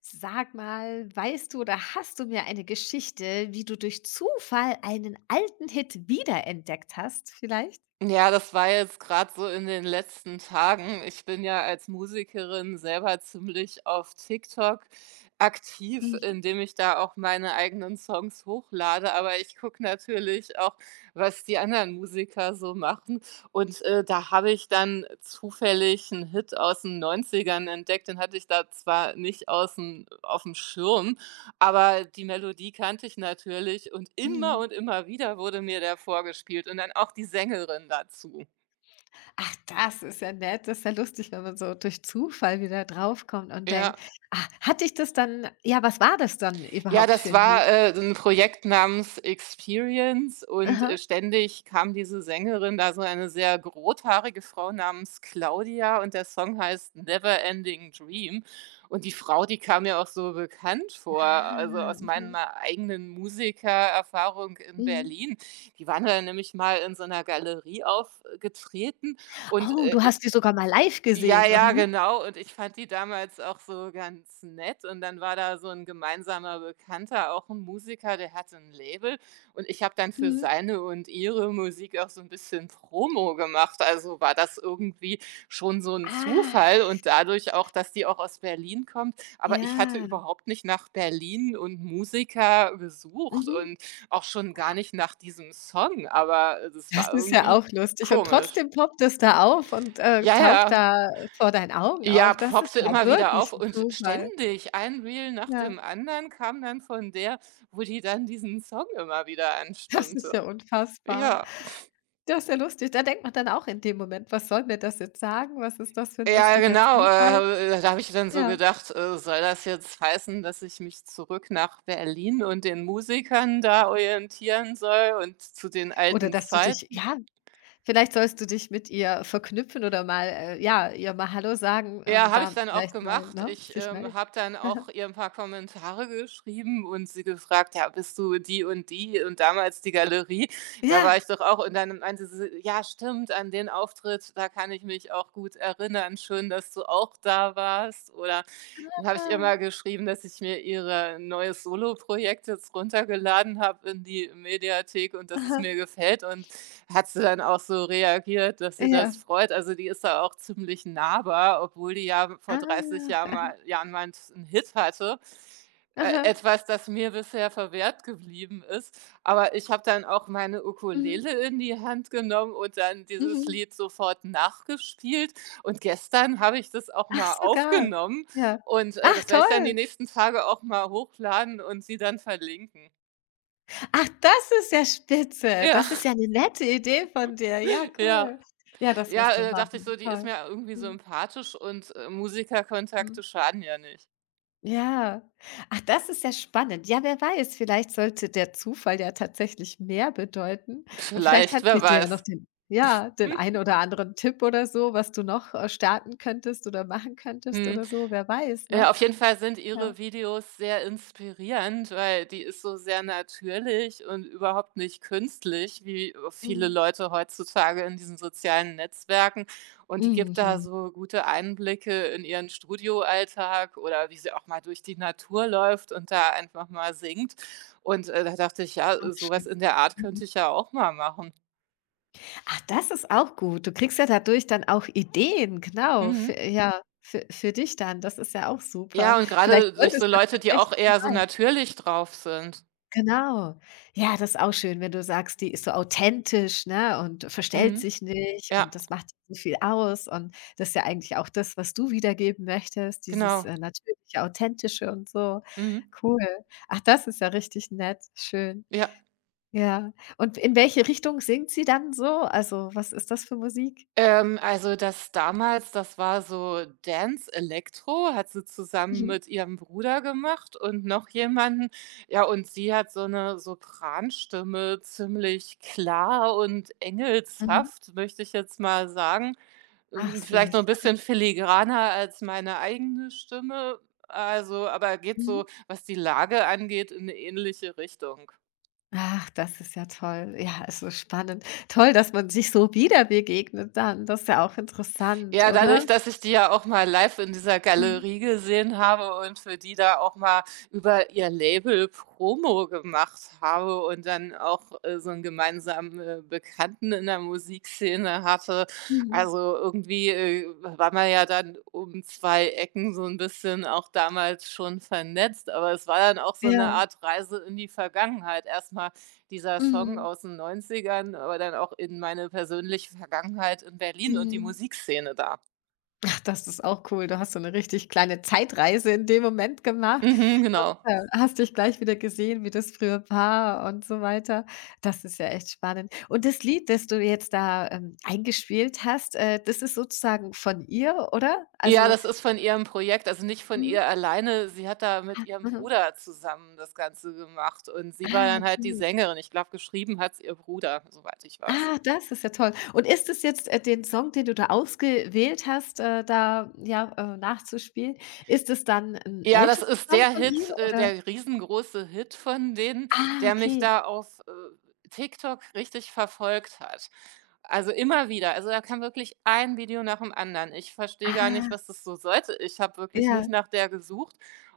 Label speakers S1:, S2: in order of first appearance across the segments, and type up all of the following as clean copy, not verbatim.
S1: Sag mal, weißt du oder hast du mir eine Geschichte, wie du durch Zufall einen alten Hit wiederentdeckt hast, vielleicht?
S2: Ja, das war jetzt gerade so in den letzten Tagen. Ich bin ja als Musikerin selber ziemlich auf TikTok aktiv,
S1: Mhm.
S2: indem ich da auch meine eigenen Songs hochlade. Aber ich gucke natürlich auch, was die anderen Musiker so machen. Da habe ich dann zufällig einen Hit aus den Neunzigern entdeckt. Den hatte ich da zwar nicht außen auf dem Schirm, aber die Melodie kannte ich natürlich
S1: Mhm.
S2: und immer wieder wurde mir der vorgespielt und dann auch die Sängerin dazu.
S1: Ach, das ist ja nett. Das ist ja lustig, wenn man so durch Zufall wieder draufkommt und
S2: Ja.
S1: denkt: „Ah, hatte ich das dann ja, was war das dann
S2: Ja,
S1: überhaupt für
S2: das
S1: ein
S2: war
S1: Lied?“
S2: 'n Projekt namens „Experience“ und,
S1: Aha.
S2: ständig kam diese Sängerin, da so eine sehr rothaarige Frau namens Claudia, und der Song heißt „Never Ending Dream“, und die Frau, die kam mir auch so bekannt vor,
S1: Ah,
S2: also aus
S1: mhm,
S2: meiner eigenen Musikererfahrung in
S1: mhm.
S2: Berlin. Die waren da nämlich mal in so einer Galerie aufgetreten und,
S1: Oh, du
S2: äh
S1: hast die sogar mal live
S2: ja,
S1: gesehen, oder
S2: ja,
S1: wie?
S2: genau. Und ich fand die damals auch so ganz nett. Und dann war da so ein gemeinsamer Bekannter, auch ein Musiker, der hatte ein Label. Und ich habe dann für
S1: Mhm.
S2: seine und ihre Musik auch so ein bisschen Promo gemacht. Also, war das irgendwie schon so ein
S1: Ah,
S2: Zufall und dadurch auch, dass die auch aus Berlin kommt. Aber ich hatte
S1: ja.
S2: überhaupt nicht nach Berlin und Musiker gesucht
S1: Mhm.
S2: und auch schon gar nicht nach diesem Song, aber es
S1: Das
S2: war
S1: ist ja
S2: irgendwie
S1: auch lustig und
S2: komisch.
S1: trotzdem poppt es da auf und,
S2: Ja,
S1: taucht
S2: ja.
S1: da vor deinen Augen
S2: Ja,
S1: auf. Das ist
S2: poppte
S1: ja
S2: immer wieder
S1: wirklich
S2: auf
S1: 'n
S2: und
S1: Zufall.
S2: ständig ein Reel nach
S1: Ja,
S2: dem anderen kam dann von der, wo die dann diesen Song immer wieder
S1: das ist ja
S2: anstimmte.
S1: unfassbar.
S2: Ja.
S1: Das ist ja lustig. Da denkt man dann auch in dem Moment: „Was soll mir das jetzt sagen? Was ist das für 'n
S2: Ja,
S1: lustiger
S2: genau.
S1: Zufall?“
S2: Da habe ich dann so
S1: Ja.
S2: gedacht, soll das jetzt heißen, dass ich mich zurück nach Berlin und den Musikern da orientieren soll und zu den
S1: Oder
S2: alten
S1: dass du dich
S2: Zeiten?
S1: ja, vielleicht sollst du dich mit ihr verknüpfen oder mal ja, ihr mal Hallo sagen und
S2: Ja, habe ich
S1: da
S2: dann auch
S1: vielleicht mal,
S2: gemacht.
S1: ne,
S2: Ich
S1: sich melden.
S2: habe dann auch ihr ein paar Kommentare geschrieben und sie gefragt: „Ja, bist du die und die und damals die Galerie? Da
S1: Ja,
S2: war ich doch auch“, und dann meinte sie: „Ja, stimmt, an den Auftritt, da kann ich mich auch gut erinnern. Schön, dass du auch da warst.“ Oder dann habe ich ihr
S1: ah,
S2: mal geschrieben, dass ich mir ihre neues Solo-Projekt jetzt runtergeladen habe in die Mediathek und dass es
S1: aha,
S2: mir gefällt, und hat sie dann auch so reagiert, dass sie
S1: ja,
S2: das freut. Also, die ist da auch ziemlich nahbar, obwohl die ja vor 30 Jahren
S1: ah,
S2: mal 'n Hit hatte.
S1: aha,
S2: Etwas, das mir bisher verwehrt geblieben ist. Aber ich habe dann auch meine
S1: mhm,
S2: Ukulele in die Hand genommen und dann dieses
S1: mhm.
S2: Lied sofort nachgespielt, und gestern habe ich das auch
S1: Ach,
S2: mal
S1: sogar.
S2: aufgenommen,
S1: Ja.
S2: und,
S1: Ach
S2: das werde ich dann die
S1: toll.
S2: nächsten Tage auch mal hochladen und sie dann verlinken.
S1: Ach, das ist ja spitze.
S2: Ja,
S1: Das ist ja 'ne nette Idee von dir. Ja, cool.
S2: ja.
S1: Ja, das
S2: Ja,
S1: musst du
S2: dachte ich so,
S1: machen.
S2: die ist
S1: Toll.
S2: mir irgendwie
S1: Mhm,
S2: sympathisch, und,
S1: mhm.
S2: Musikerkontakte schaden ja nicht.
S1: Ja. Ach, das ist ja spannend. Ja, wer weiß, vielleicht sollte der Zufall ja tatsächlich mehr bedeuten und vielleicht
S2: Vielleicht,
S1: hat
S2: wer
S1: sie dir ja noch
S2: weiß.
S1: den ja, den einen oder anderen Tipp oder so, was du noch, starten könntest oder machen könntest
S2: Mhm.
S1: oder so, wer weiß, ne?
S2: Ja, auf jeden Fall sind
S1: Ja.
S2: ihre Videos sehr inspirierend, weil die ist so sehr natürlich und überhaupt nicht künstlich, wie viele
S1: Mhm.
S2: Leute heutzutage in diesen sozialen Netzwerken. Und die gibt da
S1: Mhm.
S2: so gute Einblicke in ihren Studioalltag oder wie sie auch mal durch die Natur läuft und da einfach mal singt. Und da dachte ich,
S1: Auch
S2: ja, sowas
S1: schön.
S2: in der Art
S1: Mhm.
S2: könnte ich ja auch mal machen.
S1: Ach, das ist auch gut. Du kriegst ja dadurch dann auch Ideen, genau, für
S2: Mhm.
S1: ja, für dich dann. Das ist ja auch super.
S2: Ja, und
S1: Vielleicht
S2: gerade durch
S1: sollte es
S2: so
S1: ja
S2: Leute, die auch
S1: tatsächlich so
S2: eher so
S1: sein.
S2: natürlich drauf sind.
S1: Genau. Ja, das ist auch schön, wenn du sagst, die ist so authentisch, ne, und verstellt
S2: Mhm.
S1: sich nicht
S2: Ja,
S1: und das macht so viel aus und das ist ja eigentlich auch das, was du wiedergeben möchtest, dieses,
S2: genau.
S1: natürliche, authentische und so.
S2: Mhm.
S1: Cool. Ach, das ist ja richtig nett. Schön.
S2: Ja.
S1: Ja. Und in welche Richtung singt sie dann so? Also, was ist das für Musik?
S2: Also das damals, das war so Dance Electro, hat sie zusammen
S1: Mhm.
S2: mit ihrem Bruder gemacht und noch jemanden. Ja, und sie hat so eine Sopranstimme, ziemlich klar und
S1: Mhm.
S2: engelshaft, möchte ich jetzt mal sagen.
S1: Ach
S2: Vielleicht noch
S1: süß.
S2: ein bisschen filigraner als meine eigene Stimme, also aber geht
S1: Mhm.
S2: so, was die Lage angeht, in eine ähnliche Richtung.
S1: Ach, das ist ja toll. Ja, ist so spannend. Toll, dass man sich so wieder begegnet dann. Das ist ja auch interessant,
S2: Ja,
S1: oder?
S2: dadurch, dass ich die ja auch mal live in dieser
S1: Mhm.
S2: Galerie gesehen habe und für die da auch mal über ihr Label Promo gemacht habe und dann auch, so einen gemeinsamen, Bekannten in der Musikszene hatte.
S1: Mhm.
S2: Also, irgendwie, war man ja dann um 2 Ecken so ein bisschen auch damals schon vernetzt, aber es war dann auch so eine
S1: Ja.
S2: Art Reise in die Vergangenheit. Erstmal dieser Song
S1: Mhm.
S2: aus den Neunzigern, aber dann auch in meine persönliche Vergangenheit in Berlin und die
S1: Mhm.
S2: Musikszene da.
S1: Ach, das ist auch cool. Du hast so eine richtig kleine Zeitreise in dem Moment gemacht
S2: Mhm,
S1: und,
S2: genau.
S1: hast dich gleich wieder gesehen, wie das früher war und so weiter. Das ist ja echt spannend. Und das Lied, das du jetzt da, eingespielt hast, das ist sozusagen von ihr, oder?
S2: Ja,
S1: Also
S2: das ist von ihrem Projekt, also nicht von ihr
S1: mhm.
S2: alleine. Sie hat da mit
S1: Ah,
S2: ihrem
S1: mhm.
S2: Bruder zusammen das Ganze gemacht und sie war
S1: Ah,
S2: dann halt die
S1: okay.
S2: Sängerin. Ich glaube, geschrieben hat es ihr Bruder, soweit ich weiß.
S1: Ah, das ist ja toll. Und ist es jetzt, den Song, den du da ausgewählt hast, da, ja, nachzuspielen, ist es dann ein
S2: Ja, das
S1: älterer
S2: ist
S1: Song
S2: der
S1: von ihr
S2: Hit,
S1: oder?
S2: der riesengroße Hit von denen,
S1: Ah,
S2: der mich
S1: okay.
S2: da auf, TikTok richtig verfolgt hat. Also, immer wieder. Also, da kam wirklich ein Video nach dem anderen. Ich verstehe gar
S1: Ah,
S2: nicht, was das so sollte. Ich habe wirklich nicht
S1: ja.
S2: nach der gesucht,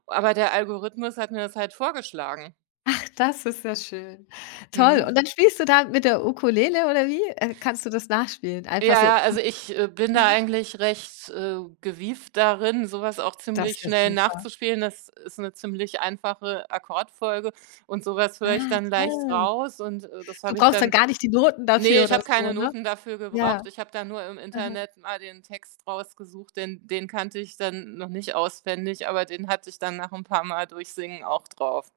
S2: aber der Algorithmus hat mir das halt vorgeschlagen.
S1: Ach, das ist ja schön. Toll.
S2: Mhm.
S1: Und dann spielst du da mit der Ukulele oder wie, kannst du das nachspielen? Einfach
S2: Ja,
S1: so
S2: ja, also ich, bin da
S1: mhm,
S2: eigentlich recht, gewieft darin, sowas auch
S1: das
S2: ziemlich
S1: ist ja
S2: schnell
S1: super.
S2: nachzuspielen. Das ist eine ziemlich einfache Akkordfolge und sowas höre ich
S1: Ah,
S2: dann leicht
S1: toll.
S2: raus, und, das
S1: Du
S2: habe ich
S1: brauchst dann
S2: dann
S1: gar nicht die Noten
S2: ne,
S1: dafür
S2: ich
S1: oder
S2: habe
S1: so,
S2: keine
S1: ne?
S2: Noten dafür
S1: Ja.
S2: gebraucht. Ich habe da nur im Internet mal den Text rausgesucht, den kannte ich dann noch nicht auswendig, aber den hatte ich dann nach ein paar Mal durchsingen auch drauf.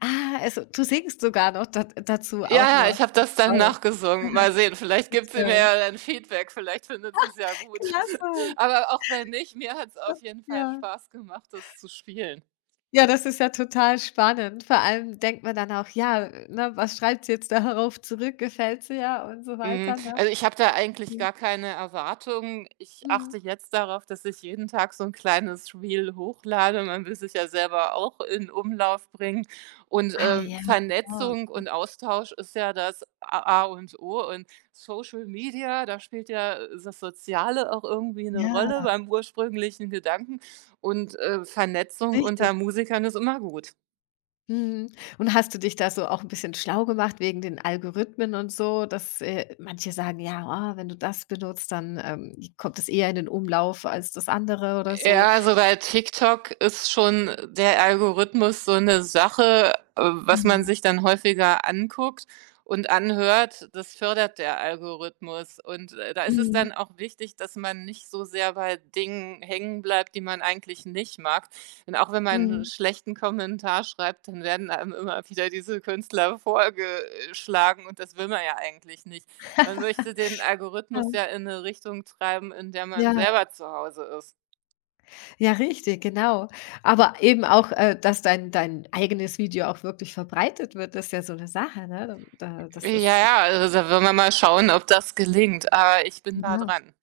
S1: Ah, also, du singst sogar noch da dazu auch
S2: Ja, ja,
S1: noch.
S2: ich habe das dann
S1: Toll.
S2: nachgesungen.
S1: Aha,
S2: Mal sehen, vielleicht
S1: das,
S2: gibt sie
S1: äh
S2: mir ja dann Feedback, vielleicht findet sie's ja gut.
S1: klasse.
S2: Aber auch wenn nicht, mir hat's
S1: Das
S2: auf jeden Fall
S1: ja.
S2: Spaß gemacht, das zu spielen.
S1: Ja, das ist ja total spannend. Vor allem denkt man dann auch: „Ja, ne, was schreibt sie jetzt darauf zurück? Gefällt sie ja und so
S2: Mhm,
S1: weiter, ne?
S2: also, ich habe da eigentlich
S1: Mhm.
S2: gar keine Erwartungen. Ich
S1: Mhm.
S2: achte jetzt darauf, dass ich jeden Tag so ein kleines Reel hochlade. Man will sich ja selber auch in Umlauf bringen. Und,
S1: Ah ja, genau.
S2: Vernetzung und Austausch ist ja das A A und O. Und Social Media, da spielt ja, das Soziale auch irgendwie eine
S1: Ja,
S2: Rolle beim ursprünglichen Gedanken. Und, Vernetzung
S1: richtig.
S2: unter Musikern ist immer gut.
S1: Mhm. Und hast du dich da so auch 'n bisschen schlau gemacht wegen den Algorithmen und so, dass, manche sagen: „Ja, ah, wenn du das benutzt, dann, kommt es eher in den Umlauf als das andere“ oder so?
S2: Ja, also bei TikTok ist schon der Algorithmus so 'ne Sache, was man
S1: Mhm.
S2: sich dann häufiger anguckt und anhört. Das fördert der Algorithmus. Und, da ist es
S1: Mhm.
S2: dann auch wichtig, dass man nicht so sehr bei Dingen hängen bleibt, die man eigentlich nicht mag. Denn auch wenn man 'n
S1: Mhm.
S2: schlechten Kommentar schreibt, dann werden einem immer wieder diese Künstler vorgeschlagen und das will man ja eigentlich nicht. Man möchte den Algorithmus ja in 'ne Richtung treiben, in der
S1: Ja,
S2: man
S1: ja,
S2: selber zu Hause ist.
S1: ja, richtig, genau. Aber eben auch, dass dein eigenes Video auch wirklich verbreitet wird, das ist ja so eine Sache, ne? Da das
S2: Ja,
S1: ist
S2: ja, also da wollen wir mal schauen, ob das gelingt, aber ich bin da
S1: ja
S2: dran.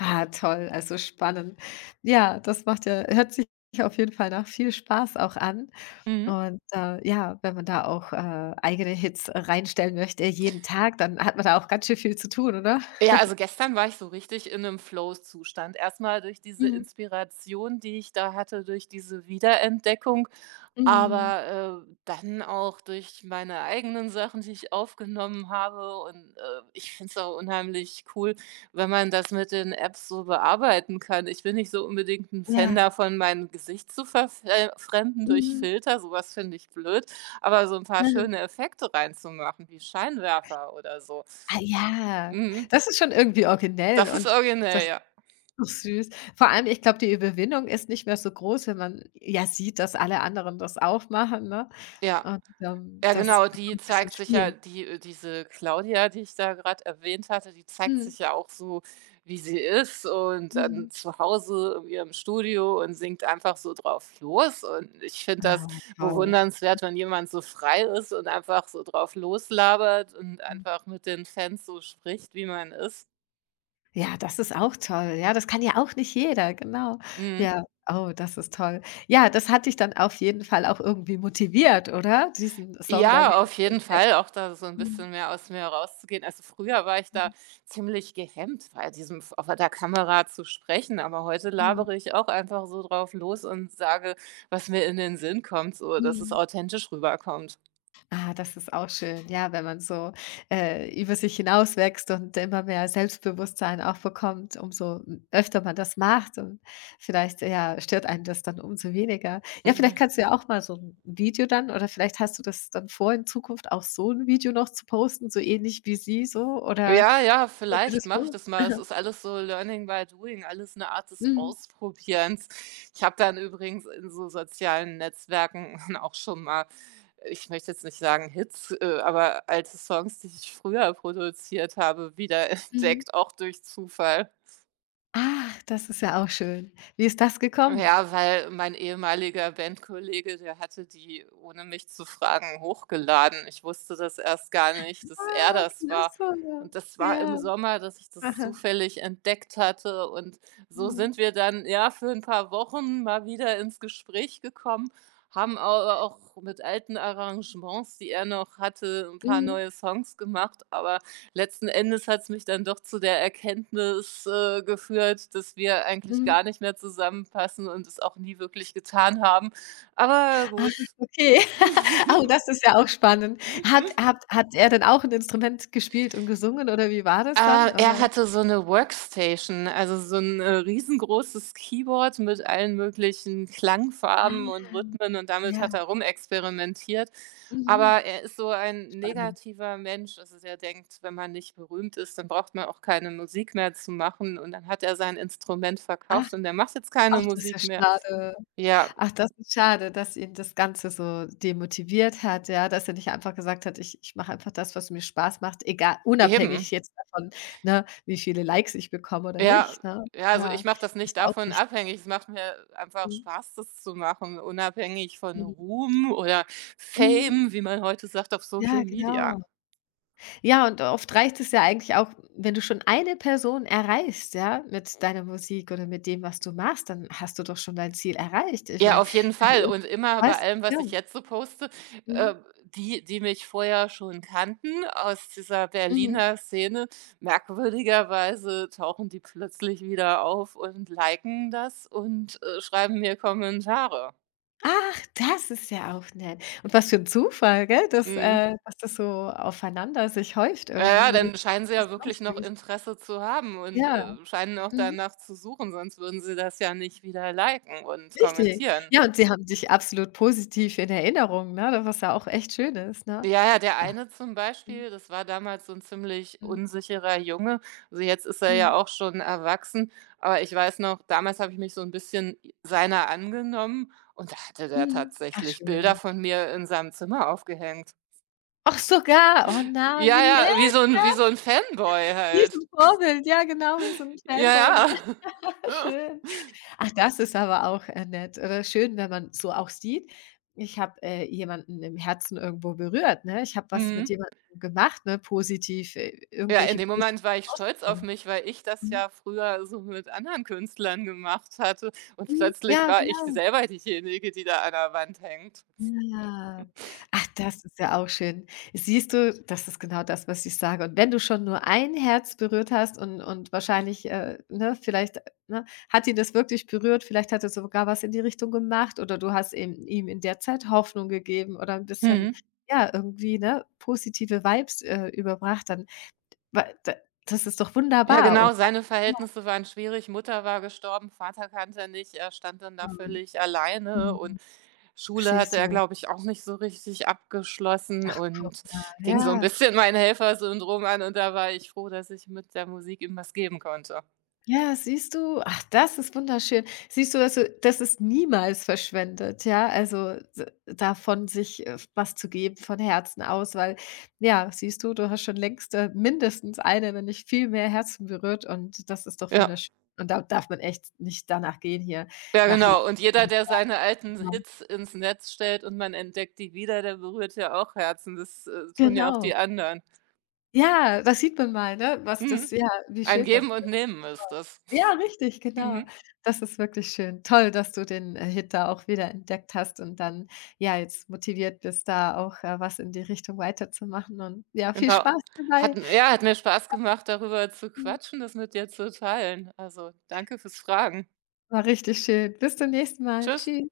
S1: Ah, toll, also spannend. Ja, das macht ja hört sich auf jeden Fall nach viel Spaß auch an.
S2: Mhm.
S1: Und, ja, wenn man da auch, eigene Hits reinstellen möchte jeden Tag, dann hat man da auch ganz schön viel zu tun, oder?
S2: Ja, also gestern war ich so richtig in einem Flow-Zustand. Erst mal durch diese
S1: Mhm.
S2: Inspiration, die ich da hatte, durch diese Wiederentdeckung.
S1: Mhm.
S2: Aber, dann auch durch meine eigenen Sachen, die ich aufgenommen habe, und, ich finde es auch unheimlich cool, wenn man das mit den Apps so bearbeiten kann. Ich bin nicht so unbedingt ein Fan
S1: Ja.
S2: davon, mein Gesicht zu verfremden durch
S1: Mhm.
S2: Filter, so was finde ich blöd, aber so ein paar schöne Effekte reinzumachen, wie Scheinwerfer oder so.
S1: Ah ja,
S2: Mhm.
S1: das ist schon irgendwie originell
S2: Das ist
S1: und das
S2: originell,
S1: ist
S2: ja.
S1: so süß. Vor allem, ich glaube, die Überwindung ist nicht mehr so groß, wenn man ja sieht, dass alle anderen das auch machen, ne?
S2: Ja.
S1: Und,
S2: Ja,
S1: das
S2: genau,
S1: da kann man
S2: die
S1: 'n bisschen
S2: zeigt sich ja
S1: spielen.
S2: die diese Claudia, die ich da gerade erwähnt hatte, die zeigt
S1: Mhm,
S2: sich ja auch so, wie sie ist und dann
S1: mhm.
S2: zu Hause in ihrem Studio und singt einfach so drauf los. Und ich finde
S1: Ah,
S2: das
S1: toll.
S2: bewundernswert, wenn jemand so frei ist und einfach so drauf loslabert und
S1: Mhm.
S2: einfach mit den Fans so spricht, wie man ist.
S1: Ja, das ist auch toll. Ja, das kann ja auch nicht jeder, genau.
S2: Mhm.
S1: Ja, oh, das ist toll. Ja, das hat dich dann auf jeden Fall auch irgendwie motiviert, oder? Diesen Song da
S2: Ja,
S1: wieder
S2: auf
S1: zu
S2: jeden
S1: entdecken.
S2: Fall, auch da so ein
S1: Mhm,
S2: bisschen mehr aus mir rauszugehen. Also, früher war ich da
S1: mhm,
S2: ziemlich gehemmt, bei diesem v vor der Kamera zu sprechen, aber heute
S1: mhm,
S2: labere ich auch einfach so drauf los und sage, was mir in den Sinn kommt, so dass es
S1: mhm.
S2: authentisch rüberkommt.
S1: Ah, das ist auch schön. Ja, wenn man so, über sich hinauswächst und immer mehr Selbstbewusstsein auch bekommt, umso öfter man das macht und vielleicht, ja, stört einen das dann umso weniger. Ja, vielleicht
S2: Mhm.
S1: kannst du ja auch mal so ein Video dann oder vielleicht hast du das dann vor, in Zukunft auch so ein Video noch zu posten, so ähnlich wie sie so oder
S2: Ja, ja,
S1: wie du
S2: vielleicht
S1: das
S2: mache ich
S1: vor?
S2: das mal. Es
S1: Aha.
S2: ist alles so Learning by Doing, alles eine Art des
S1: Mhm.
S2: Ausprobierens. Ich habe dann übrigens in so sozialen Netzwerken auch schon mal ich möchte jetzt nicht sagen Hits, aber alte Songs, die ich früher produziert habe,
S1: Mhm.
S2: wiederentdeckt, auch durch Zufall.
S1: Ach, das ist ja auch schön. Wie ist das gekommen?
S2: Ja, weil mein ehemaliger Bandkollege, der hatte die, ohne mich zu fragen, hochgeladen. Ich wusste das erst gar nicht, dass er
S1: Ah,
S2: das war.
S1: klasse.
S2: Und das war im
S1: Ja.
S2: Sommer, dass ich das
S1: Aha.
S2: zufällig entdeckt hatte. Und so
S1: Mhm.
S2: sind wir dann, ja, für ein paar Wochen mal wieder ins Gespräch gekommen, haben aber auch mit alten Arrangements, die er noch hatte, ein paar
S1: Mhm.
S2: neue Songs gemacht. Aber letzten Endes hat's mich dann doch zu der Erkenntnis, geführt, dass wir eigentlich
S1: Mhm.
S2: gar nicht mehr zusammenpassen und es auch nie wirklich getan haben. Aber
S1: Ah,
S2: gut.
S1: okay. Oh, das ist ja auch spannend. Hat er denn auch ein Instrument gespielt und gesungen oder wie war das dann, oder?
S2: Er hatte so 'ne Workstation, also so 'n, riesengroßes Keyboard mit allen möglichen Klangfarben
S1: Ah,
S2: und Rhythmen, und damit
S1: ja,
S2: hat er rumexperimentiert.
S1: mhm,
S2: Aber er ist so ein
S1: spannend.
S2: negativer Mensch, also der denkt, wenn man nicht berühmt ist, dann braucht man auch keine Musik mehr zu machen, und dann hat er sein Instrument
S1: Ach,
S2: verkauft und er macht jetzt
S1: ach,
S2: keine
S1: das ist ja
S2: Musik mehr.
S1: schade.
S2: Ja,
S1: Ach, das ist schade, dass ihn das Ganze so demotiviert hat, ja, dass er nicht einfach gesagt hat: „Ich mache einfach das, was mir Spaß macht, egal
S2: eben.
S1: unabhängig jetzt davon, ne, wie viele Likes ich bekomme oder
S2: Ja,
S1: nicht“, ne?
S2: ja, also ich
S1: Ja,
S2: mache das
S1: ist
S2: nicht
S1: ja auch
S2: davon
S1: wichtig.
S2: abhängig. Es macht mir einfach
S1: Mhm,
S2: Spaß, das zu machen, unabhängig von
S1: mhm.
S2: Ruhm oder
S1: Mhm.
S2: Fame, wie man heute sagt, auf
S1: Ja,
S2: Social Media.
S1: genau. Ja, und oft reicht es ja eigentlich auch, wenn du schon eine Person erreichst, ja, mit deiner Musik oder mit dem, was du machst, dann hast du doch schon dein Ziel erreicht. Ich
S2: Ja,
S1: meine,
S2: auf jeden
S1: wenn du
S2: Fall.
S1: irg
S2: Und immer bei
S1: weißt
S2: allem,
S1: ja,
S2: was ich jetzt so poste,
S1: mhm,
S2: äh, die, die mich vorher schon kannten aus dieser
S1: mhm.
S2: Berliner Szene, merkwürdigerweise tauchen die plötzlich wieder auf und liken das und schreiben mir Kommentare.
S1: Ach, das ist ja auch nett. Und was für ein Zufall, gell, dass,
S2: Mhm.
S1: dass das so aufeinander sich häuft
S2: Ja, ja,
S1: irgendwie.
S2: dann scheinen sie
S1: Das
S2: ja
S1: ist auch
S2: wirklich noch
S1: süß.
S2: Interesse zu haben und,
S1: Ja,
S2: scheinen auch
S1: mhm,
S2: danach zu suchen, sonst würden sie das ja nicht wieder liken und
S1: richtig.
S2: kommentieren.
S1: Ja, und sie haben dich absolut positiv in Erinnerung, ne, das was ja auch echt schön ist, ne?
S2: Ja, ja, der
S1: Ja.
S2: eine zum
S1: Mhm,
S2: Beispiel, das war damals so ein ziemlich
S1: mhm,
S2: unsicherer Junge. Also, jetzt ist er
S1: mhm,
S2: ja auch schon erwachsen, aber ich weiß noch, damals habe ich mich so ein bisschen seiner angenommen und da hatte der
S1: mhm. Ach
S2: tatsächlich Bilder
S1: schön.
S2: von mir in seinem Zimmer aufgehängt.
S1: Ach, sogar. Oh na, wie
S2: Ja, ja, wie
S1: nett,
S2: so ein wie so ein Fanboy
S1: wie so
S2: halt.
S1: 'n Vorbild. Ja, genau, wie so 'n
S2: Ja,
S1: Fanboy, genau,
S2: ja.
S1: schön. Ach, das ist aber auch, nett oder schön, wenn man so auch sieht, ich habe, jemanden im Herzen irgendwo berührt, ne? Ich habe was mit
S2: Mhm.
S1: jemandem gemacht, ne, positiv,
S2: Ja, in
S1: irgendwelche
S2: dem Moment war
S1: positiven
S2: ich stolz auf
S1: Auswirkungen.
S2: mich, weil ich das
S1: Mhm.
S2: ja früher so mit anderen Künstlern gemacht hatte und
S1: Mhm.
S2: plötzlich
S1: Ja,
S2: war ich
S1: genau.
S2: selber diejenige, die da an der Wand hängt.
S1: Ja. Ach, das ist ja auch schön. Siehst du, das ist genau das, was ich sage. Und wenn du schon nur ein Herz berührt hast und wahrscheinlich, ne, vielleicht, ne, hat ihn das wirklich berührt, vielleicht hat er sogar was in die Richtung gemacht oder du hast ihm in der Zeit Hoffnung gegeben oder ein bisschen,
S2: Mhm.
S1: ja, irgendwie, ne, positive Vibes, überbracht, dann wa da das ist doch
S2: Ja,
S1: wunderbar, oder?
S2: genau, seine
S1: Ja.
S2: Verhältnisse waren schwierig. Mutter war gestorben, Vater kannte er nicht, er stand dann da
S1: Mhm.
S2: völlig alleine und
S1: Mhm.
S2: Schule
S1: Siehst
S2: hatte er,
S1: du.
S2: glaube ich, auch nicht so richtig abgeschlossen
S1: Ach, guck
S2: und
S1: mal,
S2: ging so ein
S1: ja.
S2: bisschen mein Helfersyndrom an, und da war ich froh, dass ich mit der Musik ihm was geben konnte.
S1: Ja, siehst du? Ach, das ist wunderschön. Siehst du, dass du das ist niemals verschwendet, ja? Also, d davon sich, was zu geben von Herzen aus, weil ja, siehst du, du hast schon längst, mindestens eine, wenn nicht viel mehr Herzen berührt und das ist doch
S2: Ja.
S1: wunderschön. Und da darf man echt nicht danach gehen hier,
S2: Ja,
S1: nach
S2: genau. Und jeder,
S1: Leistung.
S2: der seine alten
S1: Genau.
S2: Hits ins Netz stellt und man entdeckt die wieder, der berührt ja auch Herzen. Das, tun ja auch
S1: Genau.
S2: die anderen.
S1: Ja, das sieht man mal, ne, was das
S2: Mhm.
S1: ja, wie
S2: Ein
S1: schön das
S2: Geben und Nehmen ist das.
S1: Ja, richtig, genau.
S2: Mhm.
S1: Das ist wirklich schön. Toll, dass du den, Hit da auch wieder entdeckt hast und dann, ja, jetzt motiviert bist, da auch, was in die Richtung weiterzumachen und ja, viel
S2: Genau.
S1: Spaß dabei.
S2: Hat m Ja, hat mir Spaß gemacht, darüber zu
S1: Mhm.
S2: quatschen, das mit dir zu teilen. Also, danke fürs Fragen.
S1: War richtig schön. Bis zum nächsten Mal.
S2: Tschüss.
S1: Tschüss.